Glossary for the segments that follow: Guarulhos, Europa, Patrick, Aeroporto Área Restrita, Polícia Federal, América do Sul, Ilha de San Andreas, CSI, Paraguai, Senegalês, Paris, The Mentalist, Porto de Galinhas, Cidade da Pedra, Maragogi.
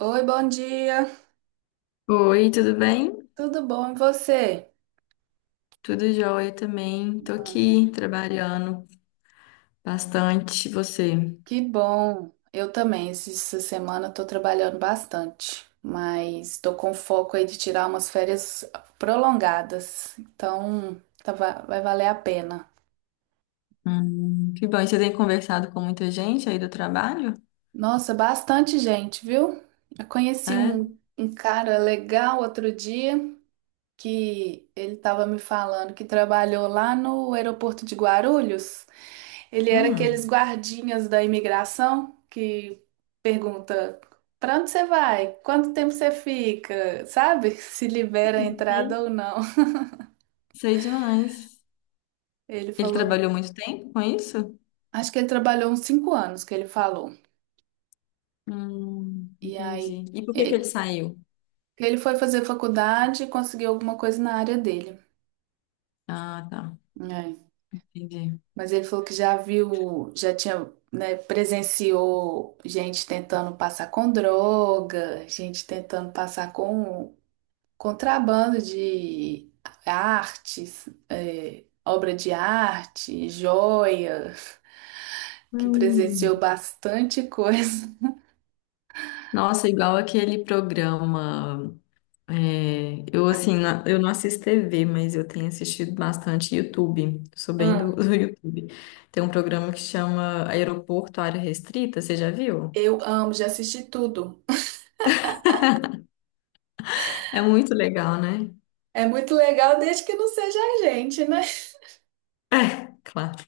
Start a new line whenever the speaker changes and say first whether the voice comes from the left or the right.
right: Oi, bom dia.
left: Oi, tudo bem?
right: Tudo bom e você?
left: Tudo jóia também. Tô
right: Ah,
left: aqui trabalhando bastante. E você?
right: que bom. Eu também. Essa semana eu tô trabalhando bastante, mas tô com foco aí de tirar umas férias prolongadas. Então, vai valer a pena.
left: Que bom. E você tem conversado com muita gente aí do trabalho?
right: Nossa, bastante gente, viu? Eu conheci
left: É?
right: um cara legal outro dia. Que ele estava me falando que trabalhou lá no aeroporto de Guarulhos. Ele era aqueles
left: Hum,
right: guardinhas da imigração que pergunta para onde você vai? Quanto tempo você fica? Sabe? Se libera a
left: Hum,
right: entrada
left: sei.
right: ou não.
left: Sei demais.
right: Ele
left: Ele
right: falou,
left: trabalhou muito tempo com isso?
right: acho que ele trabalhou uns 5 anos que ele falou. E aí
left: Entendi. E por que que ele
right: ele
left: saiu?
right: ele foi fazer faculdade e conseguiu alguma coisa na área dele.
left: Ah, tá. Entendi.
right: Mas ele falou que já viu, já tinha, né, presenciou gente tentando passar com droga, gente tentando passar com contrabando de artes, é, obra de arte, joia, que
left: Hum.
right: presenciou bastante coisa.
left: Nossa, igual aquele programa. É, eu assim, eu não assisto TV, mas eu tenho assistido bastante YouTube. Sou bem
right: Hum,
left: do YouTube. Tem um programa que chama Aeroporto Área Restrita, você já viu?
right: eu amo, já assisti tudo.
left: É muito legal, né?
right: É muito legal, desde que não seja a gente, né? O
left: É, claro.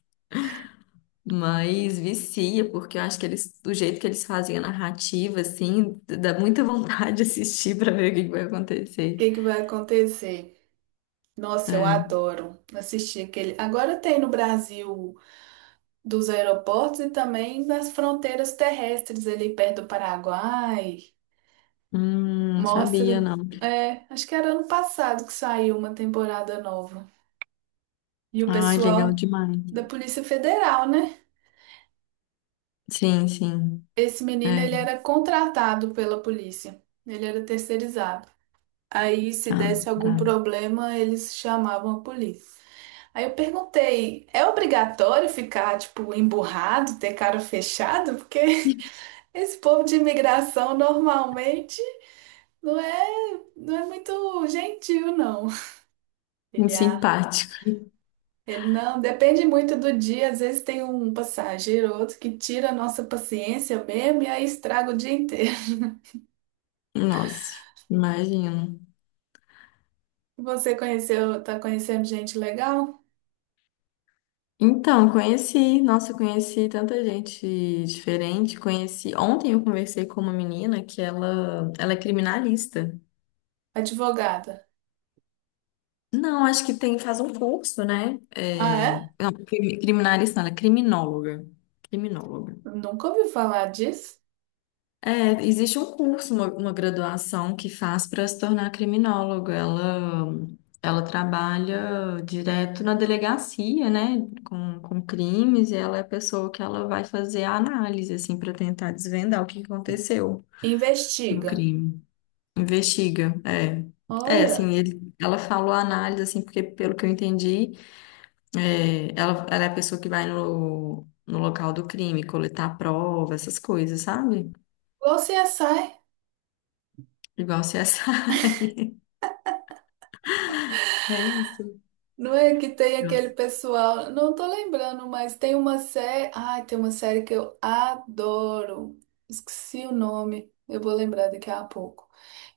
left: Mas vicia, porque eu acho que eles, do jeito que eles fazem a narrativa, assim, dá muita vontade de assistir para ver o que que vai acontecer.
right: que que vai acontecer? Nossa, eu
left: É.
right: adoro assistir aquele. Agora tem no Brasil. Dos aeroportos e também das fronteiras terrestres ali perto do Paraguai.
left: Não sabia,
right: Mostra.
left: não.
right: É, acho que era ano passado que saiu uma temporada nova. E o
left: Ai, legal
right: pessoal
left: demais.
right: da Polícia Federal, né?
left: Sim, sim.
right: Esse menino,
left: É.
right: ele era contratado pela polícia. Ele era terceirizado. Aí, se
left: Ah,
right: desse algum
left: tá.
right: problema, eles chamavam a polícia. Aí eu perguntei, é obrigatório ficar, tipo, emburrado, ter cara fechada? Porque esse povo de imigração normalmente não é muito gentil, não.
left: Muito
right: Ele, ah,
left: simpático.
right: ele não, depende muito do dia. Às vezes tem um passageiro ou outro que tira a nossa paciência mesmo e aí estraga o dia inteiro.
left: Nossa, imagino.
right: Você conheceu, tá conhecendo gente legal?
left: Então, conheci, nossa, eu conheci tanta gente diferente. Conheci, ontem eu conversei com uma menina que ela é criminalista.
right: Advogada.
left: Não, acho que tem, faz um curso, né?
right: Ah, é?
left: É, não, criminalista, não, ela é criminóloga. Criminóloga.
right: Nunca ouvi falar disso.
left: É, existe um curso, uma graduação que faz para se tornar criminólogo. Ela trabalha direto na delegacia, né, com crimes, e ela é a pessoa que ela vai fazer a análise, assim, para tentar desvendar o que aconteceu no
right: Investiga.
left: crime. Investiga, é. É, assim,
right: Olha,
left: ela falou a análise, assim, porque pelo que eu entendi, é, ela é a pessoa que vai no local do crime, coletar prova, essas coisas, sabe?
right: igual CSI.
left: Igual CSI. É isso.
right: Não é que tem aquele pessoal, não tô lembrando, mas tem uma série, ai, tem uma série que eu adoro. Esqueci o nome, eu vou lembrar daqui a pouco.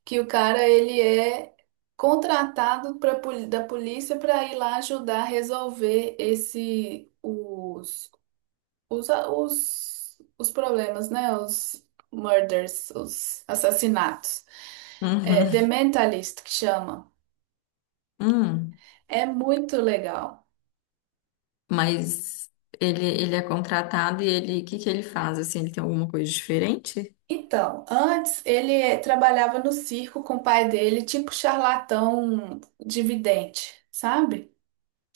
right: Que o cara, ele é contratado pra, da polícia para ir lá ajudar a resolver esse os problemas, né? Os murders, os assassinatos. É, The
left: Uhum.
right: Mentalist que chama.
left: Hum.
right: É muito legal.
left: Mas ele é contratado e ele, o que que ele faz? Assim, ele tem alguma coisa diferente?
right: Então, antes ele trabalhava no circo com o pai dele, tipo charlatão de vidente, sabe?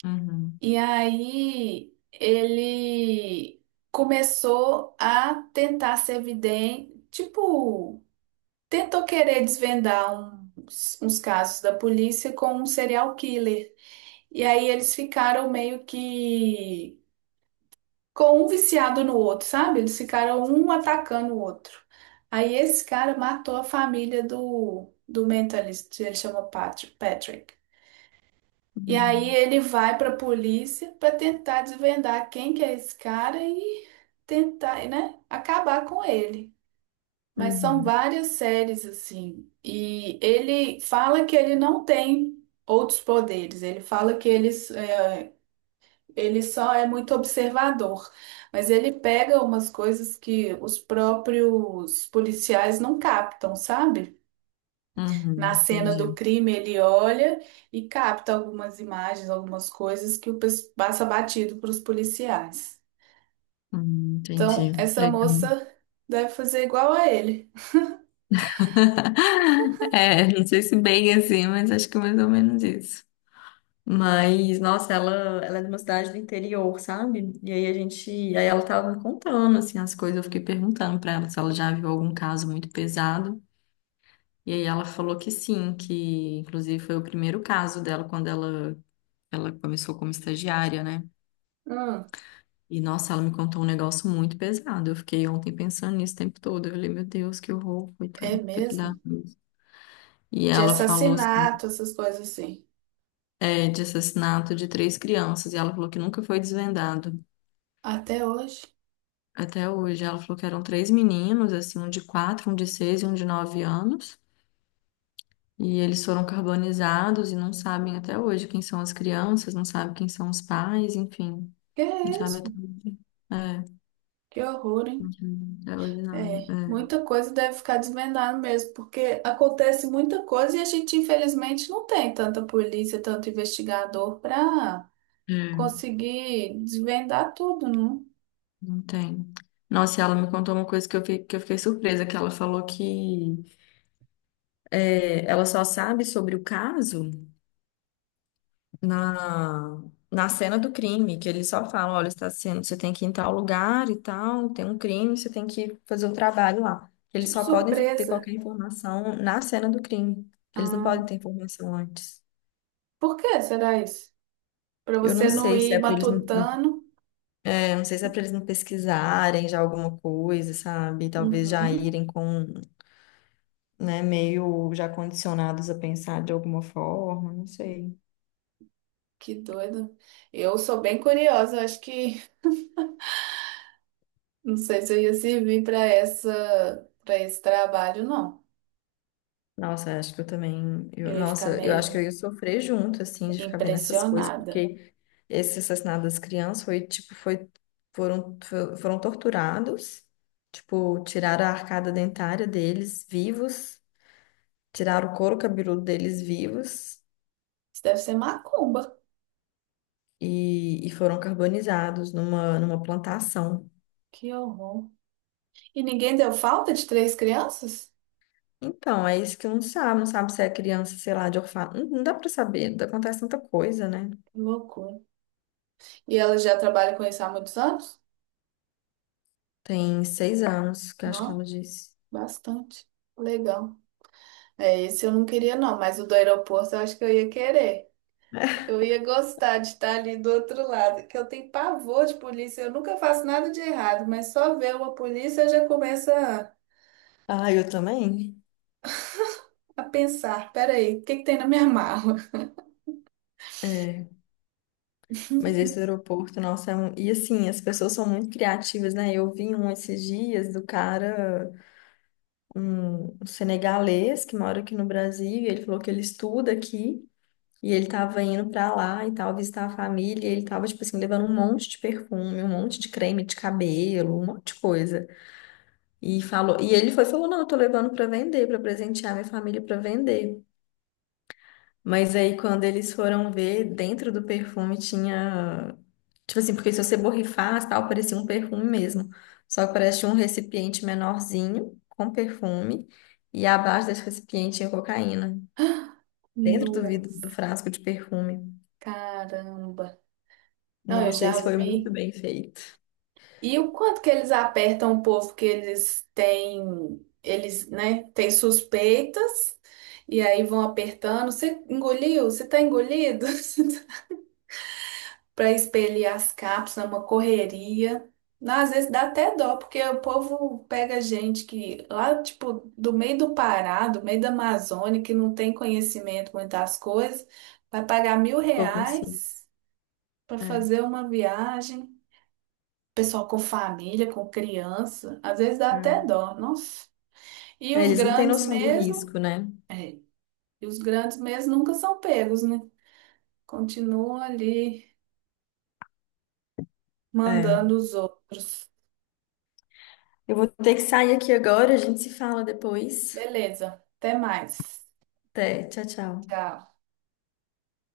left: Uhum.
right: E aí ele começou a tentar ser vidente, tipo, tentou querer desvendar uns casos da polícia com um serial killer. E aí eles ficaram meio que com um viciado no outro, sabe? Eles ficaram um atacando o outro. Aí esse cara matou a família do mentalista, ele chama Patrick. E aí
left: Uhum.
right: ele vai pra polícia pra tentar desvendar quem que é esse cara e tentar, né, acabar com ele. Mas são
left: Uhum.
right: várias séries assim. E ele fala que ele não tem outros poderes. Ele fala que ele só é muito observador, mas ele pega umas coisas que os próprios policiais não captam, sabe? Na
left: Uhum.
right: cena do
left: Entendi.
right: crime, ele olha e capta algumas imagens, algumas coisas que o passa batido para os policiais. Então,
left: Entendi.
right: essa
left: Legal.
right: moça deve fazer igual a ele.
left: É, não sei se bem assim, mas acho que mais ou menos isso. Mas, nossa, ela é de uma cidade do interior, sabe? E aí a gente, aí ela tava me contando, assim, as coisas, eu fiquei perguntando pra ela se ela já viu algum caso muito pesado. E aí ela falou que sim, que inclusive foi o primeiro caso dela quando ela começou como estagiária, né?
right: Hum,
left: E nossa, ela me contou um negócio muito pesado. Eu fiquei ontem pensando nisso o tempo todo. Eu falei, meu Deus, que horror,
right: é
left: coitada, tem que dar.
right: mesmo?
left: E
right: De
left: ela falou assim,
right: assassinato, essas coisas assim.
left: é, de assassinato de três crianças, e ela falou que nunca foi desvendado.
right: Até hoje.
left: Até hoje, ela falou que eram três meninos, assim, um de 4, um de 6 e um de 9 anos. E eles foram carbonizados e não sabem até hoje quem são as crianças, não sabem quem são os pais, enfim.
right: Que é
left: Sabe?
right: isso?
left: É,
right: Que horror, hein?
left: uhum, é
right: É,
left: ordinário.
right: muita coisa deve ficar desvendada mesmo, porque acontece muita coisa e a gente, infelizmente, não tem tanta polícia, tanto investigador para
left: É, é,
right: conseguir desvendar tudo, não?
left: não tem. Nossa, e ela me contou uma coisa que que eu fiquei surpresa, que ela falou que é, ela só sabe sobre o caso na, na cena do crime, que eles só falam, olha, está sendo, você tem que ir em tal lugar e tal, tem um crime, você tem que fazer um trabalho lá. Eles
right: Tipo
left: só podem ter
right: surpresa.
left: qualquer informação na cena do crime. Eles não
right: Ah,
left: podem ter informação antes.
right: por que será isso? Para
left: Eu não
right: você não
left: sei se
right: ir
left: é para eles não
right: matutando?
left: Eu não sei se é para eles não pesquisarem já alguma coisa, sabe? Talvez já
right: Uhum,
left: irem com, né, meio já condicionados a pensar de alguma forma, não sei.
right: que doido. Eu sou bem curiosa, acho que não sei se eu ia servir para essa, para esse trabalho, não.
left: Nossa, acho que eu também.
right: Eu ia ficar
left: Nossa, eu acho que eu
right: meio
left: ia sofrer junto, assim, de ficar vendo essas coisas,
right: impressionada.
left: porque esse assassinato das crianças foi, tipo, foi, foram, foram torturados, tipo, tiraram a arcada dentária deles vivos, tiraram o couro cabeludo deles vivos.
right: Isso deve ser macumba.
left: E foram carbonizados numa, numa plantação.
right: Que horror. E ninguém deu falta de três crianças?
left: Então, é isso que não sabe, não sabe se é criança, sei lá, de orfanato. Não, não dá pra saber, acontece tanta coisa, né?
right: Que loucura. E ela já trabalha com isso há muitos anos?
left: Tem 6 anos, que eu acho que
right: Não,
left: ela disse.
right: bastante. Legal. É, esse eu não queria, não, mas o do aeroporto eu acho que eu ia querer. Eu ia gostar de estar ali do outro lado, que eu tenho pavor de polícia, eu nunca faço nada de errado, mas só ver uma polícia eu já começo
left: Ah, eu também?
right: a pensar: peraí, o que que tem na minha mala?
left: É, mas esse aeroporto, nossa, é um... E assim, as pessoas são muito criativas, né? Eu vi um esses dias do cara, um senegalês que mora aqui no Brasil, e ele falou que ele estuda aqui, e ele tava indo pra lá e tal, visitar a família, e ele tava, tipo assim, levando um monte de perfume, um monte de creme de cabelo, um monte de coisa. E falou, e ele foi e falou: "Não, eu tô levando pra vender, pra presentear minha família pra vender". Mas aí quando eles foram ver, dentro do perfume tinha, tipo assim, porque se você borrifasse, tal, parecia um perfume mesmo. Só que parecia um recipiente menorzinho com perfume e abaixo desse recipiente tinha cocaína, dentro do vidro do
right: Nossa,
left: frasco de perfume.
right: caramba. Não, eu
left: Nossa, esse
right: já
left: foi muito
right: vi.
left: bem feito.
right: E o quanto que eles apertam o povo que eles têm, eles, né, têm suspeitas e aí vão apertando. Você engoliu? Você tá engolido? Para expelir as cápsulas, é uma correria. Não, às vezes dá até dó, porque o povo pega gente que lá, tipo, do meio do Pará, do meio da Amazônia, que não tem conhecimento muito das coisas, vai pagar mil
left: Vou conseguir.
right: reais para
left: É,
right: fazer uma viagem pessoal com família, com criança, às vezes dá até
left: é.
right: dó, nossa. E
left: É,
right: os
left: eles não têm
right: grandes
left: noção do
right: mesmo,
left: risco, né?
right: e os grandes mesmo nunca são pegos, né? Continuam ali
left: É.
right: mandando os outros.
left: Eu vou ter que sair aqui agora, a gente se fala depois.
right: Beleza, até mais.
left: Até, tchau, tchau.
right: Tchau.